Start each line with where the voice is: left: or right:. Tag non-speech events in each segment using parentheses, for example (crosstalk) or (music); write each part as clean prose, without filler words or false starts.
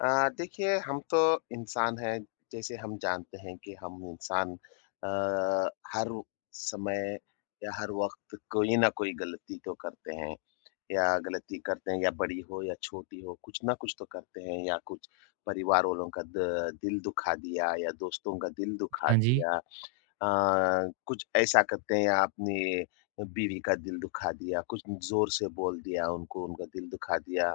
left: देखिए हम तो इंसान हैं, जैसे हम जानते हैं कि हम इंसान अ, हर समय या हर वक़्त कोई ना कोई गलती तो करते हैं या गलती करते हैं या बड़ी हो या छोटी हो, कुछ ना कुछ तो करते हैं या कुछ परिवार वालों का द दिल दुखा दिया या दोस्तों का दिल दुखा
right: हाँ जी,
left: दिया। अ, कुछ ऐसा करते हैं आपने बीवी का दिल दुखा दिया, कुछ ज़ोर से बोल दिया उनको, उनका दिल दुखा दिया।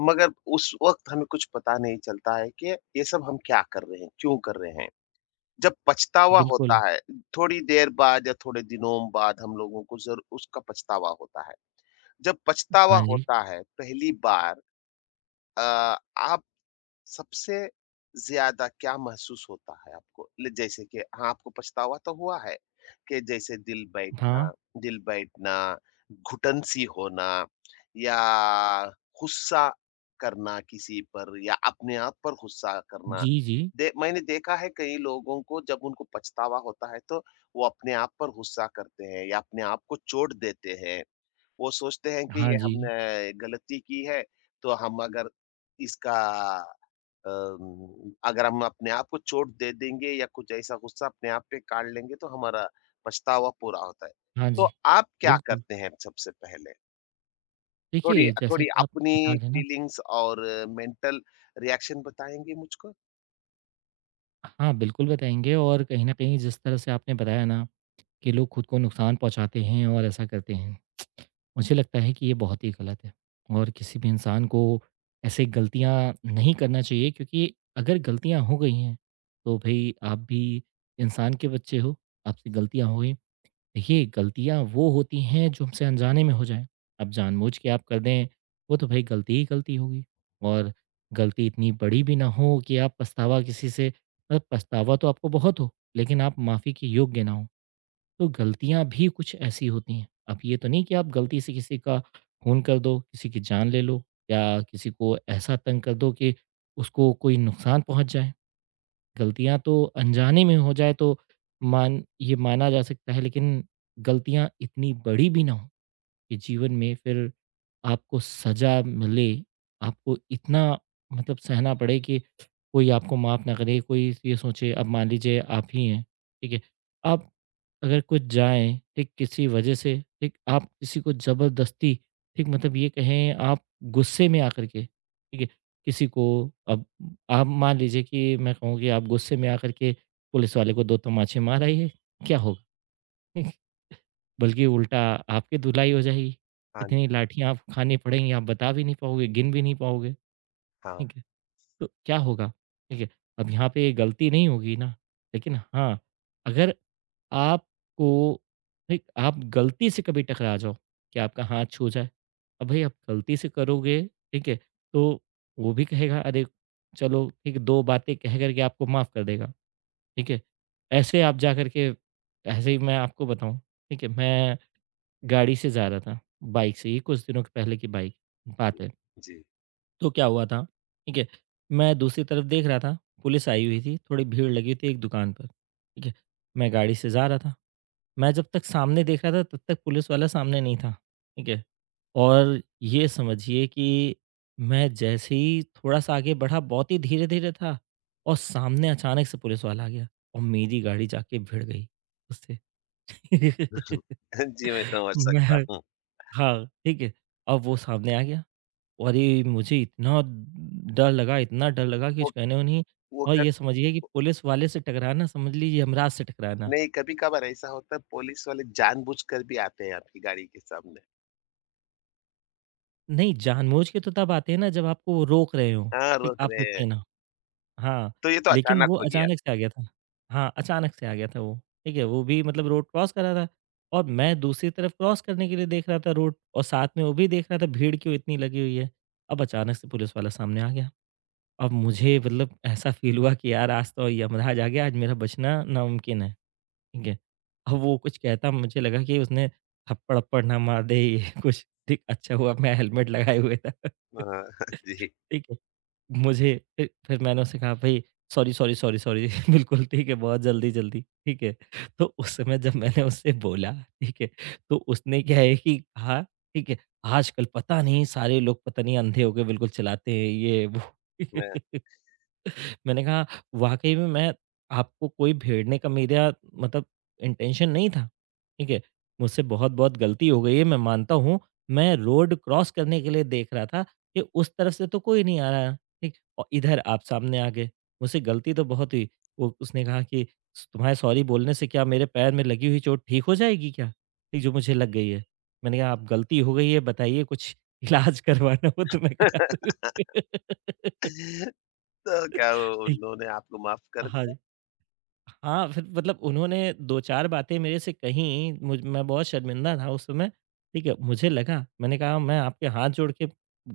left: मगर उस वक़्त हमें कुछ पता नहीं चलता है कि ये सब हम क्या कर रहे हैं, क्यों कर रहे हैं? जब पछतावा होता
right: बिल्कुल।
left: है, थोड़ी देर बाद या थोड़े दिनों बाद हम लोगों को ज़रू उसका पछतावा होता है। जब पछतावा
right: हाँ जी,
left: होता है पहली बार अ, आप सबसे ज़्यादा क्या महसूस होता है आपको? ल जैसे कि हाँ, आपको पछतावा तो हुआ है कि जैसे
right: हाँ।
left: दिल बैठना, घुटन-सी होना या गुस्सा करना किसी पर या अपने आप पर गुस्सा करना।
right: जी, जी।
left: दे मैंने देखा है कई लोगों को जब उनको पछतावा होता है तो वो अपने आप पर गुस्सा करते हैं या अपने आप को चोट देते हैं। वो सोचते हैं कि
right: हाँ
left: ये
right: जी,
left: हमने गलती की है, तो हम अगर इसका अगर हम अपने आप को चोट दे देंगे या कुछ ऐसा गुस्सा अपने आप पे काढ़ लेंगे तो हमारा पछतावा पूरा होता है।
right: हाँ
left: तो
right: जी।
left: आप क्या
right: बिल्कुल,
left: करते हैं सबसे पहले? थोड़ी
right: देखिए जैसा
left: थोड़ी
right: कि आप
left: अपनी
right: बता रहे हैं ना।
left: फीलिंग्स और मेंटल रिएक्शन बताएँगे मुझको?
right: हाँ, बिल्कुल बताएँगे और कहीं न कहीं जिस तरह से आपने बताया ना कि लोग खुद को नुकसान पहुँचाते हैं और ऐसा करते हैं, मुझे लगता है कि ये बहुत ही गलत है और किसी भी इंसान को ऐसे गलतियाँ नहीं करना चाहिए क्योंकि अगर गलतियाँ हो गई हैं, तो भई आप भी इंसान के बच्चे हो, आपसे गलतियाँ हो गई। देखिए, गलतियाँ वो होती हैं जो हमसे अनजाने में हो जाएँ। अब जानबूझ के आप कर दें, वो तो भई गलती ही गलती होगी और गलती इतनी बड़ी भी ना हो कि आप पछतावा किसी से मतलब पछतावा तो आपको बहुत हो, लेकिन आप माफ़ी के योग्य ना हों। तो गलतियाँ भी कुछ ऐसी होती हैं। अब ये तो नहीं कि आप गलती से किसी का खून कर दो, किसी की जान ले लो या किसी को ऐसा तंग कर दो कि उसको कोई नुकसान पहुँच जाए। गलतियाँ तो अनजाने में हो जाए तो मान ये माना जा सकता है लेकिन गलतियाँ इतनी बड़ी भी ना हो। कि जीवन में फिर आपको सज़ा मिले, आपको इतना मतलब सहना पड़े कि कोई आपको माफ़ ना करे, कोई ये सोचे अब मान लीजिए आप ही हैं, ठीक है? आप अगर कुछ जाएँ, ठीक किसी वजह से, ठीक आप किसी को ज़बरदस्ती, ठीक मतलब ये कहें आप गुस्से में आकर के, ठीक है? किसी को अब आप मान लीजिए कि मैं कहूँ कि आप गुस्से में आकर के पुलिस वाले को 2 तमाचे मार आइए, क्या होगा? (laughs) बल्कि उल्टा आपकी धुलाई हो जाएगी।
left: हाँ,
right: इतनी लाठियाँ आप खानी पड़ेंगी, आप बता भी नहीं पाओगे, गिन भी नहीं पाओगे,
left: हाँ,
right: ठीक है? तो क्या होगा? ठीक है? अब यहाँ पे गलती नहीं होगी ना, लेकिन हाँ, अगर आपको एक आप गलती से कभी टकरा जाओ कि आपका हाथ छू जाए, अब भाई आप गलती से करोगे, ठीक है? तो वो भी कहेगा अरे! चलो ठीक है, 2 बातें कह कर के आपको माफ़ कर देगा, ठीक है? ऐसे आप जा कर के ऐसे ही मैं आपको बताऊँ, ठीक है? मैं गाड़ी से जा रहा था, बाइक से, ये कुछ दिनों के पहले की बाइक बात है।
left: जी।
right: तो क्या हुआ था, ठीक है, मैं दूसरी तरफ देख रहा था, पुलिस आई हुई थी, थोड़ी भीड़ लगी हुई थी एक दुकान पर, ठीक है। मैं गाड़ी से जा रहा था, मैं जब तक सामने देख रहा था तब तक पुलिस वाला सामने नहीं था, ठीक है। और ये समझिए कि मैं जैसे ही थोड़ा-सा आगे बढ़ा, बहुत ही धीरे-धीरे था और सामने अचानक से पुलिस वाला आ गया और मेरी गाड़ी जाके भिड़ गई उससे। (laughs)
left: (laughs) जी, मैं समझ
right: मैं
left: सकता हूँ।
right: हाँ, ठीक है। अब वो सामने आ गया। अरे! मुझे इतना डर लगा कि कुछ
left: वो
right: कहने को नहीं
left: वो
right: और
left: क
right: ये समझिए कि पुलिस वाले से टकराना समझ लीजिए यमराज से टकराना।
left: नहीं, कभी-कभार ऐसा होता है पुलिस वाले जानबूझकर भी आते हैं आपकी गाड़ी के सामने।
right: नहीं, जानबूझ के तो तब आते हैं ना जब आपको वो रोक रहे हों,
left: हाँ,
right: ठीक,
left: रोक
right: आप
left: रहे हैं।
right: रुके ना। हाँ,
left: तो ये तो
right: लेकिन
left: अचानक
right: वो
left: हो गया।
right: अचानक से आ गया था। हाँ, अचानक से आ गया था वो, ठीक है? वो भी मतलब रोड क्रॉस कर रहा था और मैं दूसरी तरफ क्रॉस करने के लिए देख रहा था रोड और साथ में वो भी देख रहा था भीड़ क्यों इतनी लगी हुई है। अब अचानक से पुलिस वाला सामने आ गया। अब मुझे मतलब ऐसा फ़ील हुआ कि यार आज तो यमराज आ गया, आज मेरा बचना नामुमकिन है, ठीक है। अब वो कुछ कहता मुझे लगा कि उसने थप्पड़-वप्पड़ ना मार दे ये (laughs) कुछ, ठीक, अच्छा हुआ मैं हेलमेट लगाए हुए था। (laughs)
left: हाँ, (laughs) जी।
right: ठीक है, मुझे फिर मैंने उससे कहा भई सॉरी, सॉरी, सॉरी, सॉरी (laughs) बिल्कुल ठीक है, बहुत जल्दी-जल्दी, ठीक है। तो उस समय जब मैंने उससे बोला, ठीक है, तो उसने क्या है कि कहा, ठीक है, आजकल पता नहीं सारे लोग पता नहीं अंधे हो के बिल्कुल चलाते हैं, ये वो।
left: मैं
right: (laughs) मैंने कहा वाक़ई में मैं आपको कोई भेड़ने का मेरा मतलब इंटेंशन नहीं था, ठीक है? मुझसे बहुत-बहुत गलती हो गई है, मैं मानता हूँ। मैं रोड क्रॉस करने के लिए देख रहा था कि उस तरफ से तो कोई नहीं आ रहा है, ठीक? और इधर आप सामने आ गए, मुझसे गलती तो बहुत हुई। वो उसने कहा कि तुम्हारे सॉरी बोलने से क्या मेरे पैर में लगी हुई चोट ठीक हो जाएगी क्या? ठीक जो मुझे लग गई है। मैंने कहा आप गलती हो गई है बताइए कुछ इलाज करवाना हो तो मैं करा दूँ।
left: (laughs) तो क्या वो
right: (laughs)
left: उन्होंने आपको माफ कर
right: हाँ।
left: दिया?
right: हाँ, फिर मतलब उन्होंने 2-4 बातें मेरे से कहीं मुझ मैं बहुत शर्मिंदा था उस समय, ठीक है। मुझे लगा मैंने कहा मैं आपके हाथ जोड़ के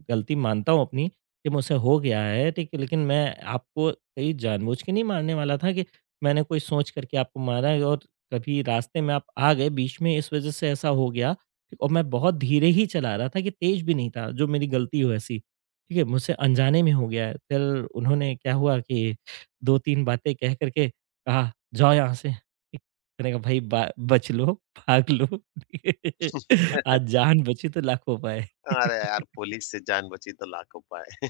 right: गलती मानता हूँ अपनी कि मुझसे हो गया है, ठीक है। लेकिन मैं आपको कहीं जानबूझ के नहीं मारने वाला था कि मैंने कोई सोच करके आपको मारा है और कभी रास्ते में आप आ गए बीच में इस वज़ह से ऐसा हो गया ठीक, और मैं बहुत धीरे ही चला रहा था कि तेज़ भी नहीं था, जो मेरी गलती हो ऐसी, ठीक है। मुझसे अनजाने में हो गया है। फिर उन्होंने क्या हुआ कि 2-3 बातें कह कर के हाँ, जाओ यहाँ से। मैंने कहा भाई बा बच लो, भाग लो। (laughs) आज
left: (laughs)
right: जान बची तो लाखों पाए।
left: अरे
right: (laughs)
left: यार! पुलिस से जान बची तो लाखों पाए। (laughs)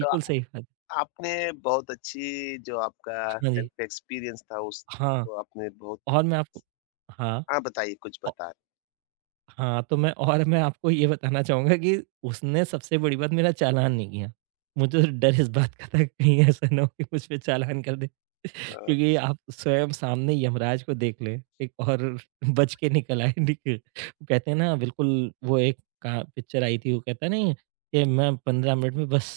left: तो
right: सही बात।
left: आपने बहुत अच्छी जो आपका
right: हाँ जी।
left: सेल्फ एक्सपीरियंस था
right: हाँ,
left: उसको आपने बहुत
right: और मैं आपको हाँ। औ
left: हाँ, बताइए कुछ बता
right: हाँ, तो मैं और मैं आपको ये बताना चाहूँगा कि उसने सबसे बड़ी बात मेरा चालान नहीं किया। मुझे तो डर इस बात का था कहीं ऐसा ना हो कि मुझ पे चालान कर दे। (laughs)
left: अ,
right: क्योंकि आप स्वयं सामने यमराज को देख लें, एक और बच के निकल आए देखिए। वो कहते हैं ना बिल्कुल वो एक का पिक्चर आई थी वो कहता नहीं कि मैं 15 मिनट में बस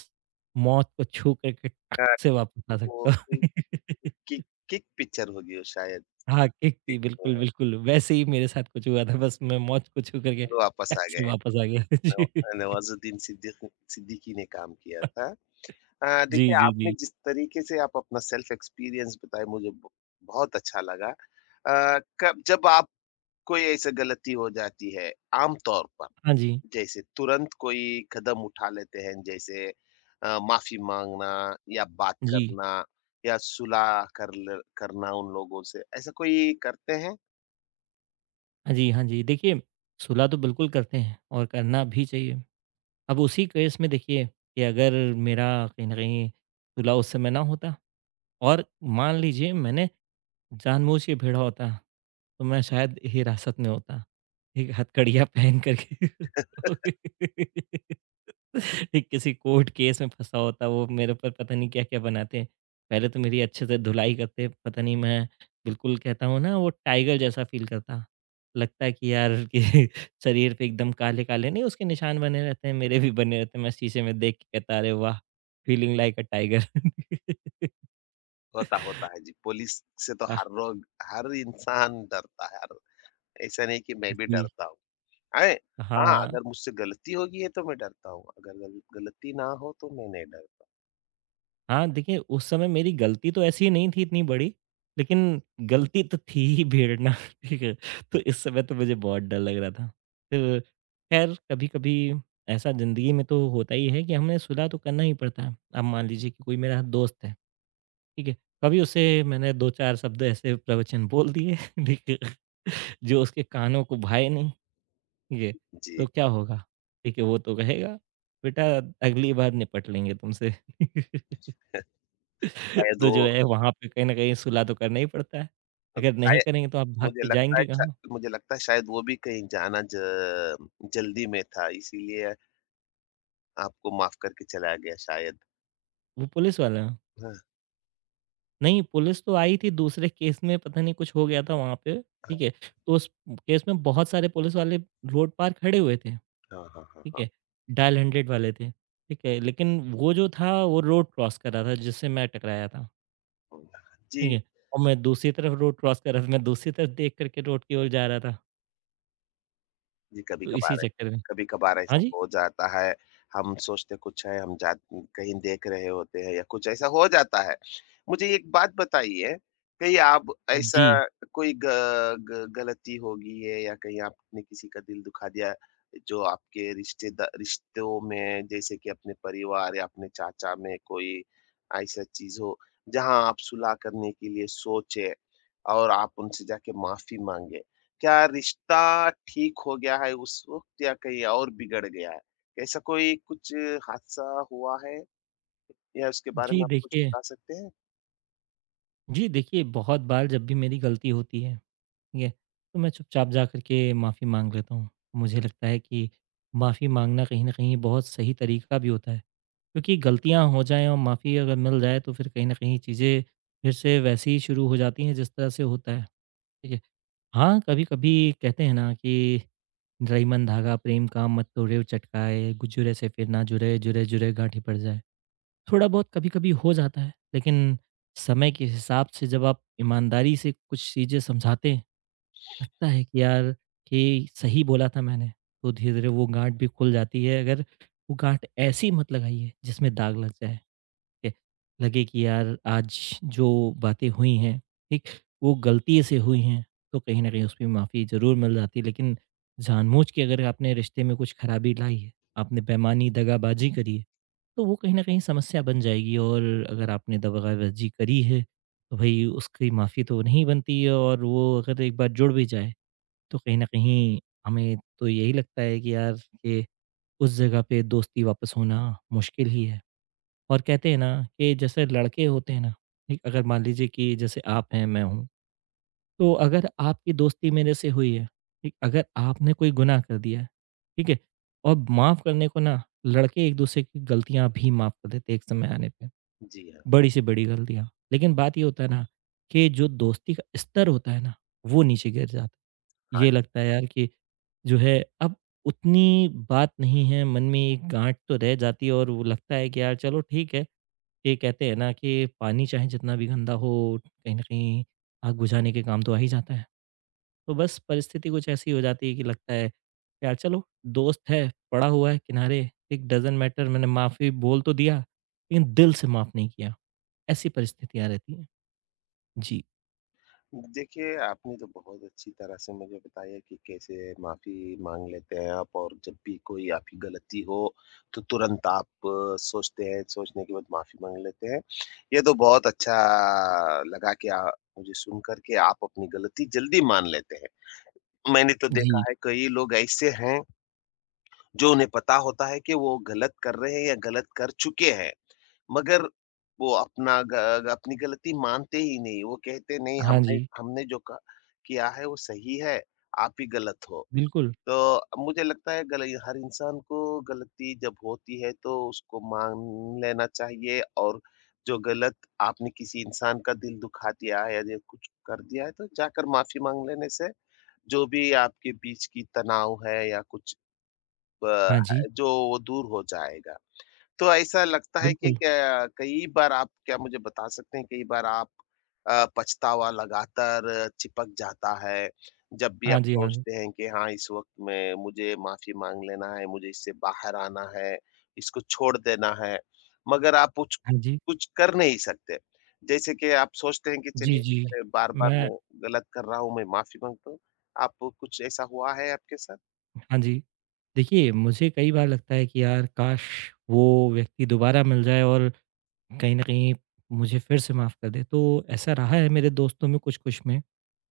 right: मौत को छू करके टक
left: क्या
right: से वापस आ
left: वो
right: सकता
left: कोई
right: हूँ। (laughs)
left: किक किक पिक्चर होगी वो शायद
right: हाँ, किक
left: कि
right: थी। बिल्कुल, बिल्कुल, वैसे ही मेरे साथ कुछ हुआ था बस मैं मौत को छू करके
left: वो वापस
right: टक
left: आ
right: से
left: गए।
right: वापस आ गया। (laughs)
left: नव
right: जी।
left: नवाज़ुद्दीन सिद्दीकी सिद्दीकी ने काम किया था।
right: जी,
left: देखिए
right: जी,
left: आपने
right: जी।
left: जिस तरीके से आप अपना सेल्फ एक्सपीरियंस बताए मुझे ब बहुत अच्छा लगा। कब जब आप कोई ऐसा गलती हो जाती है आमतौर पर
right: हाँ जी।
left: जैसे तुरंत कोई कदम उठा लेते हैं जैसे माफी मांगना या बात
right: जी।
left: करना या करना उन लोगों से ऐसा कोई करते हैं
right: हाँ जी, हाँ जी। देखिए, सुलह तो बिल्कुल करते हैं और करना भी चाहिए। अब उसी केस में देखिए कि अगर मेरा कहीं न कहीं सुलह उस समय ना होता और मान लीजिए मैंने जानबूझ के भिड़ा होता, तो मैं शायद हिरासत में होता। एक हथकड़ियाँ पहन करके। (laughs) (laughs) एक किसी कोर्ट केस में फँसा होता वो मेरे ऊपर पता नहीं क्या-क्या बनाते हैं। पहले तो मेरी अच्छे से धुलाई करते पता नहीं मैं बिल्कुल कहता हूँ ना वो टाइगर जैसा फ़ील करता। लगता है कि यार कि (laughs) शरीर पे एकदम काले-काले नहीं उसके निशान बने रहते हैं, मेरे भी बने रहते हैं। मैं शीशे में देख के कहता अरे वाह! Feeling like a tiger. (laughs)
left: होता होता है जी पुलिस से तो
right: आह,
left: हर लोग हर इंसान डरता है हर ऐसा नहीं कि मैं भी
right: जी।
left: डरता हूँ आए हाँ
right: हाँ।
left: अगर मुझसे गलती होगी है तो मैं डरता हूँ अगर गलती ना हो तो मैं नहीं डर
right: हाँ, देखिए उस समय मेरी गलती तो ऐसी नहीं थी इतनी बड़ी, लेकिन गलती तो थी ही छेड़ना, (laughs) ठीक है? तो इस समय तो मुझे बहुत डर लग रहा था। फिर ख़ैर कभी-कभी ऐसा ज़िंदगी में तो होता ही है कि हमें सुलह तो करना ही पड़ता है। अब मान लीजिए कि कोई मेरा दोस्त है, ठीक है? कभी उसे मैंने 2-4 शब्द ऐसे प्रवचन बोल दिए, (laughs) ठीक है? जो उसके कानों को भाए नहीं, ठीक है? तो
left: जी
right: क्या होगा? ठीक है, वो तो कहेगा, "बेटा अगली बार निपट लेंगे तुमसे।" (laughs)
left: शायद
right: तो जो है वहाँ पे कहीं न कहीं सुलह तो करना ही पड़ता है।
left: वो
right: अगर नहीं करेंगे तो आप भाग
left: मुझे
right: के
left: लगता है
right: जाएँगे
left: शा
right: कहाँ?
left: मुझे लगता है शायद वो भी कहीं जाना ज जल्दी में था, इसीलिए आपको माफ़ करके चला गया शायद।
right: वो पुलिस वाले हैं।
left: हाँ,
right: नहीं, पुलिस तो आई थी दूसरे केस में पता नहीं कुछ हो गया था वहाँ पे, ठीक है? तो उस केस में बहुत सारे पुलिस वाले रोड पार खड़े हुए थे,
left: हाँ, हाँ, हाँ, हाँ,
right: ठीक
left: हाँ।
right: है? डायल 100 वाले थे, ठीक है? लेकिन वो जो था वो रोड क्रॉस कर रहा था जिससे मैं टकराया था,
left: जी।
right: ठीक है? और मैं दूसरी तरफ रोड क्रॉस कर रहा था, मैं दूसरी तरफ देख कर के रोड की ओर जा रहा था,
left: जी,
right: तो इसी चक्कर में
left: कभी-कभार
right: हाँ
left: ऐसा
right: जी।
left: हो जाता है। हम सोचते कुछ है, हम जा कहीं देख रहे होते हैं या कुछ ऐसा हो जाता है। मुझे एक बात बताइए, कहीं आप ऐसा
right: जी।
left: कोई ग ग गलती हो गई है या कहीं आपने किसी का दिल दुखा दिया, जो आपके रिश्तेदा रिश्तों में जैसे कि अपने परिवार या अपने चाचा में कोई ऐसा चीज़ हो, जहाँ आप सुलह करने के लिए सोचे और आप उनसे जाके माफ़ी माँगे? क्या रिश्ता ठीक हो गया है उस वक़्त या कहीं और बिगड़ गया है? ऐसा कोई कुछ हादसा हुआ है या उसके बारे में
right: जी,
left: आप कुछ
right: देखिए
left: बता सकते हैं?
right: जी, देखिए बहुत बार जब भी मेरी गलती होती है, ठीक है? तो मैं चुपचाप जा कर के माफ़ी माँग लेता हूँ। मुझे लगता है कि माफ़ी माँगना कहीं न कहीं बहुत सही तरीका भी होता है। क्योंकि गलतियाँ हो जाएँ और माफ़ी अगर मिल जाए तो फिर कहीं न कहीं चीज़ें फिर से वैसे ही शुरू हो जाती हैं जिस तरह से होता है, ठीक है? हाँ, कभी-कभी कहते हैं ना कि रईमन धागा प्रेम का मत तोड़ियो चटकाए, गुजुरे से फिर ना जुड़े, जुरे-जुरे गांठी पड़ जाए। थोड़ा बहुत कभी-कभी हो जाता है, लेकिन समय के हिसाब से जब आप ईमानदारी से कुछ चीज़ें समझाते हैं, लगता है कि यार कि सही बोला था मैंने, तो धीरे-धीरे वो गाँठ भी खुल जाती है। अगर वो गाँठ ऐसी मत लगाइए जिसमें दाग लग जाए, ठीक है। लगे कि यार आज जो बातें हुई हैं, ठीक, वो गलती से हुई हैं, तो कहीं न कहीं उसमें माफ़ी ज़रूर मिल जाती है। लेकिन जानबूझ के अगर आपने रिश्ते में कुछ खराबी लाई है, आपने बेईमानी, दगाबाजी करी है, तो वो कहीं न कहीं समस्या बन जाएगी और अगर आपने दगाबाजी करी है, तो भई उसकी माफ़ी तो नहीं बनती है और वो अगर एक बार जुड़ भी जाए, तो कहीं न कहीं हमें तो यही लगता है कि यार ये उस जगह पे दोस्ती वापस होना मुश्किल ही है। और कहते हैं ना कि जैसे लड़के होते हैं ना, ठीक? अगर मान लीजिए कि जैसे आप हैं, मैं हूँ, तो अगर आपकी दोस्ती मेरे से हुई है, ठीक? अगर आपने कोई गुनाह कर दिया है, ठीक है? और माफ़ करने को ना लड़के एक-दूसरे की गलतियाँ भी माफ़ कर देते हैं एक समय आने पे।
left: जी हाँ।
right: बड़ी से बड़ी गलतियाँ। लेकिन बात ये होता है ना कि जो दोस्ती का स्तर होता है ना, वो नीचे गिर जाता है।
left: हाँ,
right: ये लगता है यार कि जो है अब उतनी बात नहीं है, मन में एक गाँठ तो रह जाती है और वो लगता है कि यार चलो ठीक है, ये कहते हैं ना कि पानी चाहे जितना भी गंदा हो, कहीं न कहीं आग बुझाने के काम तो आ ही जाता है। तो बस परिस्थिति कुछ ऐसी हो जाती है कि लगता है, यार चलो दोस्त है, पड़ा हुआ है किनारे, इट डज़न्ट मैटर मैंने माफ़ी बोल तो दिया, लेकिन दिल से माफ़ नहीं किया। ऐसी परिस्थितियाँ रहती हैं। जी,
left: देखिए आपने तो बहुत अच्छी तरह से मुझे बताया कि कैसे माफ़ी माँग लेते हैं आप और जब भी कोई आपकी गलती हो तो तुरंत आप सोचते हैं, सोचने के बाद माफ़ी माँग लेते हैं। ये तो बहुत अच्छा लगा कि मुझे सुन कर के आप अपनी गलती जल्दी मान लेते हैं। मैंने तो देखा
right: जी।
left: है कई लोग ऐसे हैं जो उन्हें पता होता है कि वो गलत कर रहे हैं या गलत कर चुके हैं, मगर वो अपना ग अपनी गलती मानते ही नहीं। वो कहते नहीं
right: हाँ
left: हमने
right: जी,
left: हमने जो क किया है वो सही है, आप ही गलत हो।
right: बिल्कुल।
left: तो मुझे लगता है गल हर इंसान को गलती जब होती है तो उसको मान लेना चाहिए और जो गलत आपने किसी इंसान का दिल दुखा दिया है या जो कुछ कर दिया है तो जाकर माफ़ी माँग लेने से जो भी आपके बीच की तनाव है या कुछ अ,
right: हाँ जी,
left: जो वो दूर हो जाएगा। तो ऐसा लगता है कि
right: बिल्कुल।
left: क्या मुझे बता सकते हैं कई बार आप पछतावा लगातार चिपक जाता है, जब भी
right: हाँ
left: आप
right: जी, हाँ जी।
left: सोचते हैं कि हाँ, इस वक़्त में मुझे माफ़ी माँग लेना है, मुझे इससे बाहर आना है, इसको छोड़ देना है, मगर आप कुछ
right: हाँ जी।
left: कुछ कर नहीं सकते। जैसे कि आप सोचते हैं कि
right: जी,
left: चलिए
right: जी।
left: अरे, बार-बार
right: मैं
left: मैं गलत कर रहा हूँ, मैं माफ़ी माँगता हूँ। आपको कुछ ऐसा हुआ है आपके साथ?
right: हाँ जी। देखिए, मुझे कई बार लगता है कि यार काश वो व्यक्ति दोबारा मिल जाए और कहीं न कहीं मुझे फिर से माफ़ कर दे। तो ऐसा रहा है मेरे दोस्तों में कुछ-कुछ में,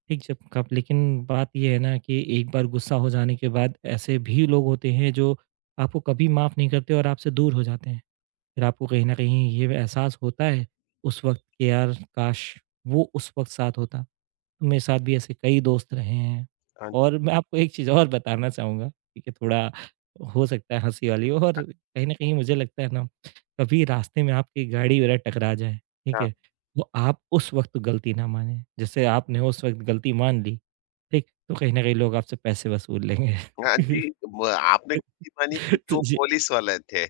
right: ठीक जब कब लेकिन बात ये है ना कि एक बार गुस्सा हो जाने के बाद ऐसे भी लोग होते हैं जो आपको कभी माफ़ नहीं करते और आपसे दूर हो जाते हैं। फिर आपको कहीं न कहीं ये एहसास होता है उस वक़्त कि यार काश! वो उस वक़्त साथ होता। तो मेरे साथ भी ऐसे कई दोस्त रहे हैं
left: हाँ, जी,
right: और मैं आपको एक चीज़ और बताना चाहूँगा, ठीक है? थोड़ा हो सकता है हँसी वाली हो और कहीं न कहीं मुझे लगता है ना, कभी रास्ते में आपकी गाड़ी वगैरह टकरा जाए, ठीक है?
left: हाँ।
right: तो आप उस वक़्त गलती ना मानें। जैसे आपने उस वक़्त गलती मान ली, ठीक? तो कहीं न कहीं लोग आपसे पैसे वसूल लेंगे।
left: हाँ
right: (laughs)
left: जी, ब आपने गलती मानी क्योंकि
right: तो
left: वो
right: जी
left: पुलिस वाले थे।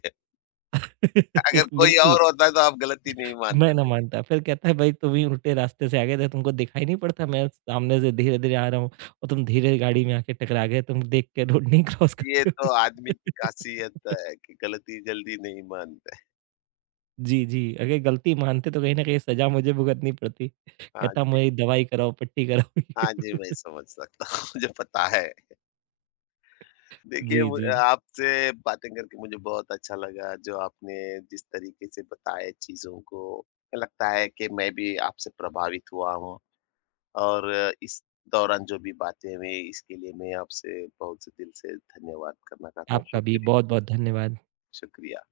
left: (laughs) अगर
right: (laughs)
left: कोई
right: बिल्कुल।
left: और होता तो आप गलती नहीं
right: मैं ना
left: मानते।
right: मानता, फिर कहता है भाई तुम ही उल्टे रास्ते से आ गए थे, तुमको दिखाई नहीं पड़ता मैं सामने से धीरे-धीरे आ रहा हूँ और तुम धीरे गाड़ी में आके टकरा गए, तुम देख के रोड नहीं क्रॉस
left: ये
right: करते हो।
left: तो आदमी की
right: (laughs)
left: खासियत है कि गलती जल्दी नहीं मानते।
right: जी, जी, अगर गलती मानते तो कहीं न कहीं सज़ा मुझे भुगतनी पड़ती।
left: हाँ
right: कहता
left: जी,
right: मुझे दवाई कराओ, पट्टी
left: हाँ जी,
right: कराओ। (laughs)
left: मैं समझ सकता हूँ, (laughs) मुझे पता है। देखिए
right: जी,
left: मु
right: जी, जी।
left: आपसे बातें करके मुझे बहुत अच्छा लगा, जो आपने जिस तरीके से बताया चीज़ों को, लगता है कि मैं भी आपसे प्रभावित हुआ हूँ और इस दौरान जो भी बातें हुई, इसके लिए मैं आपसे बहुत से दिल से धन्यवाद करना चाहता हूँ,
right: आपका भी
left: शुक्रिया।
right: बहुत-बहुत धन्यवाद।
left: शुक्रिया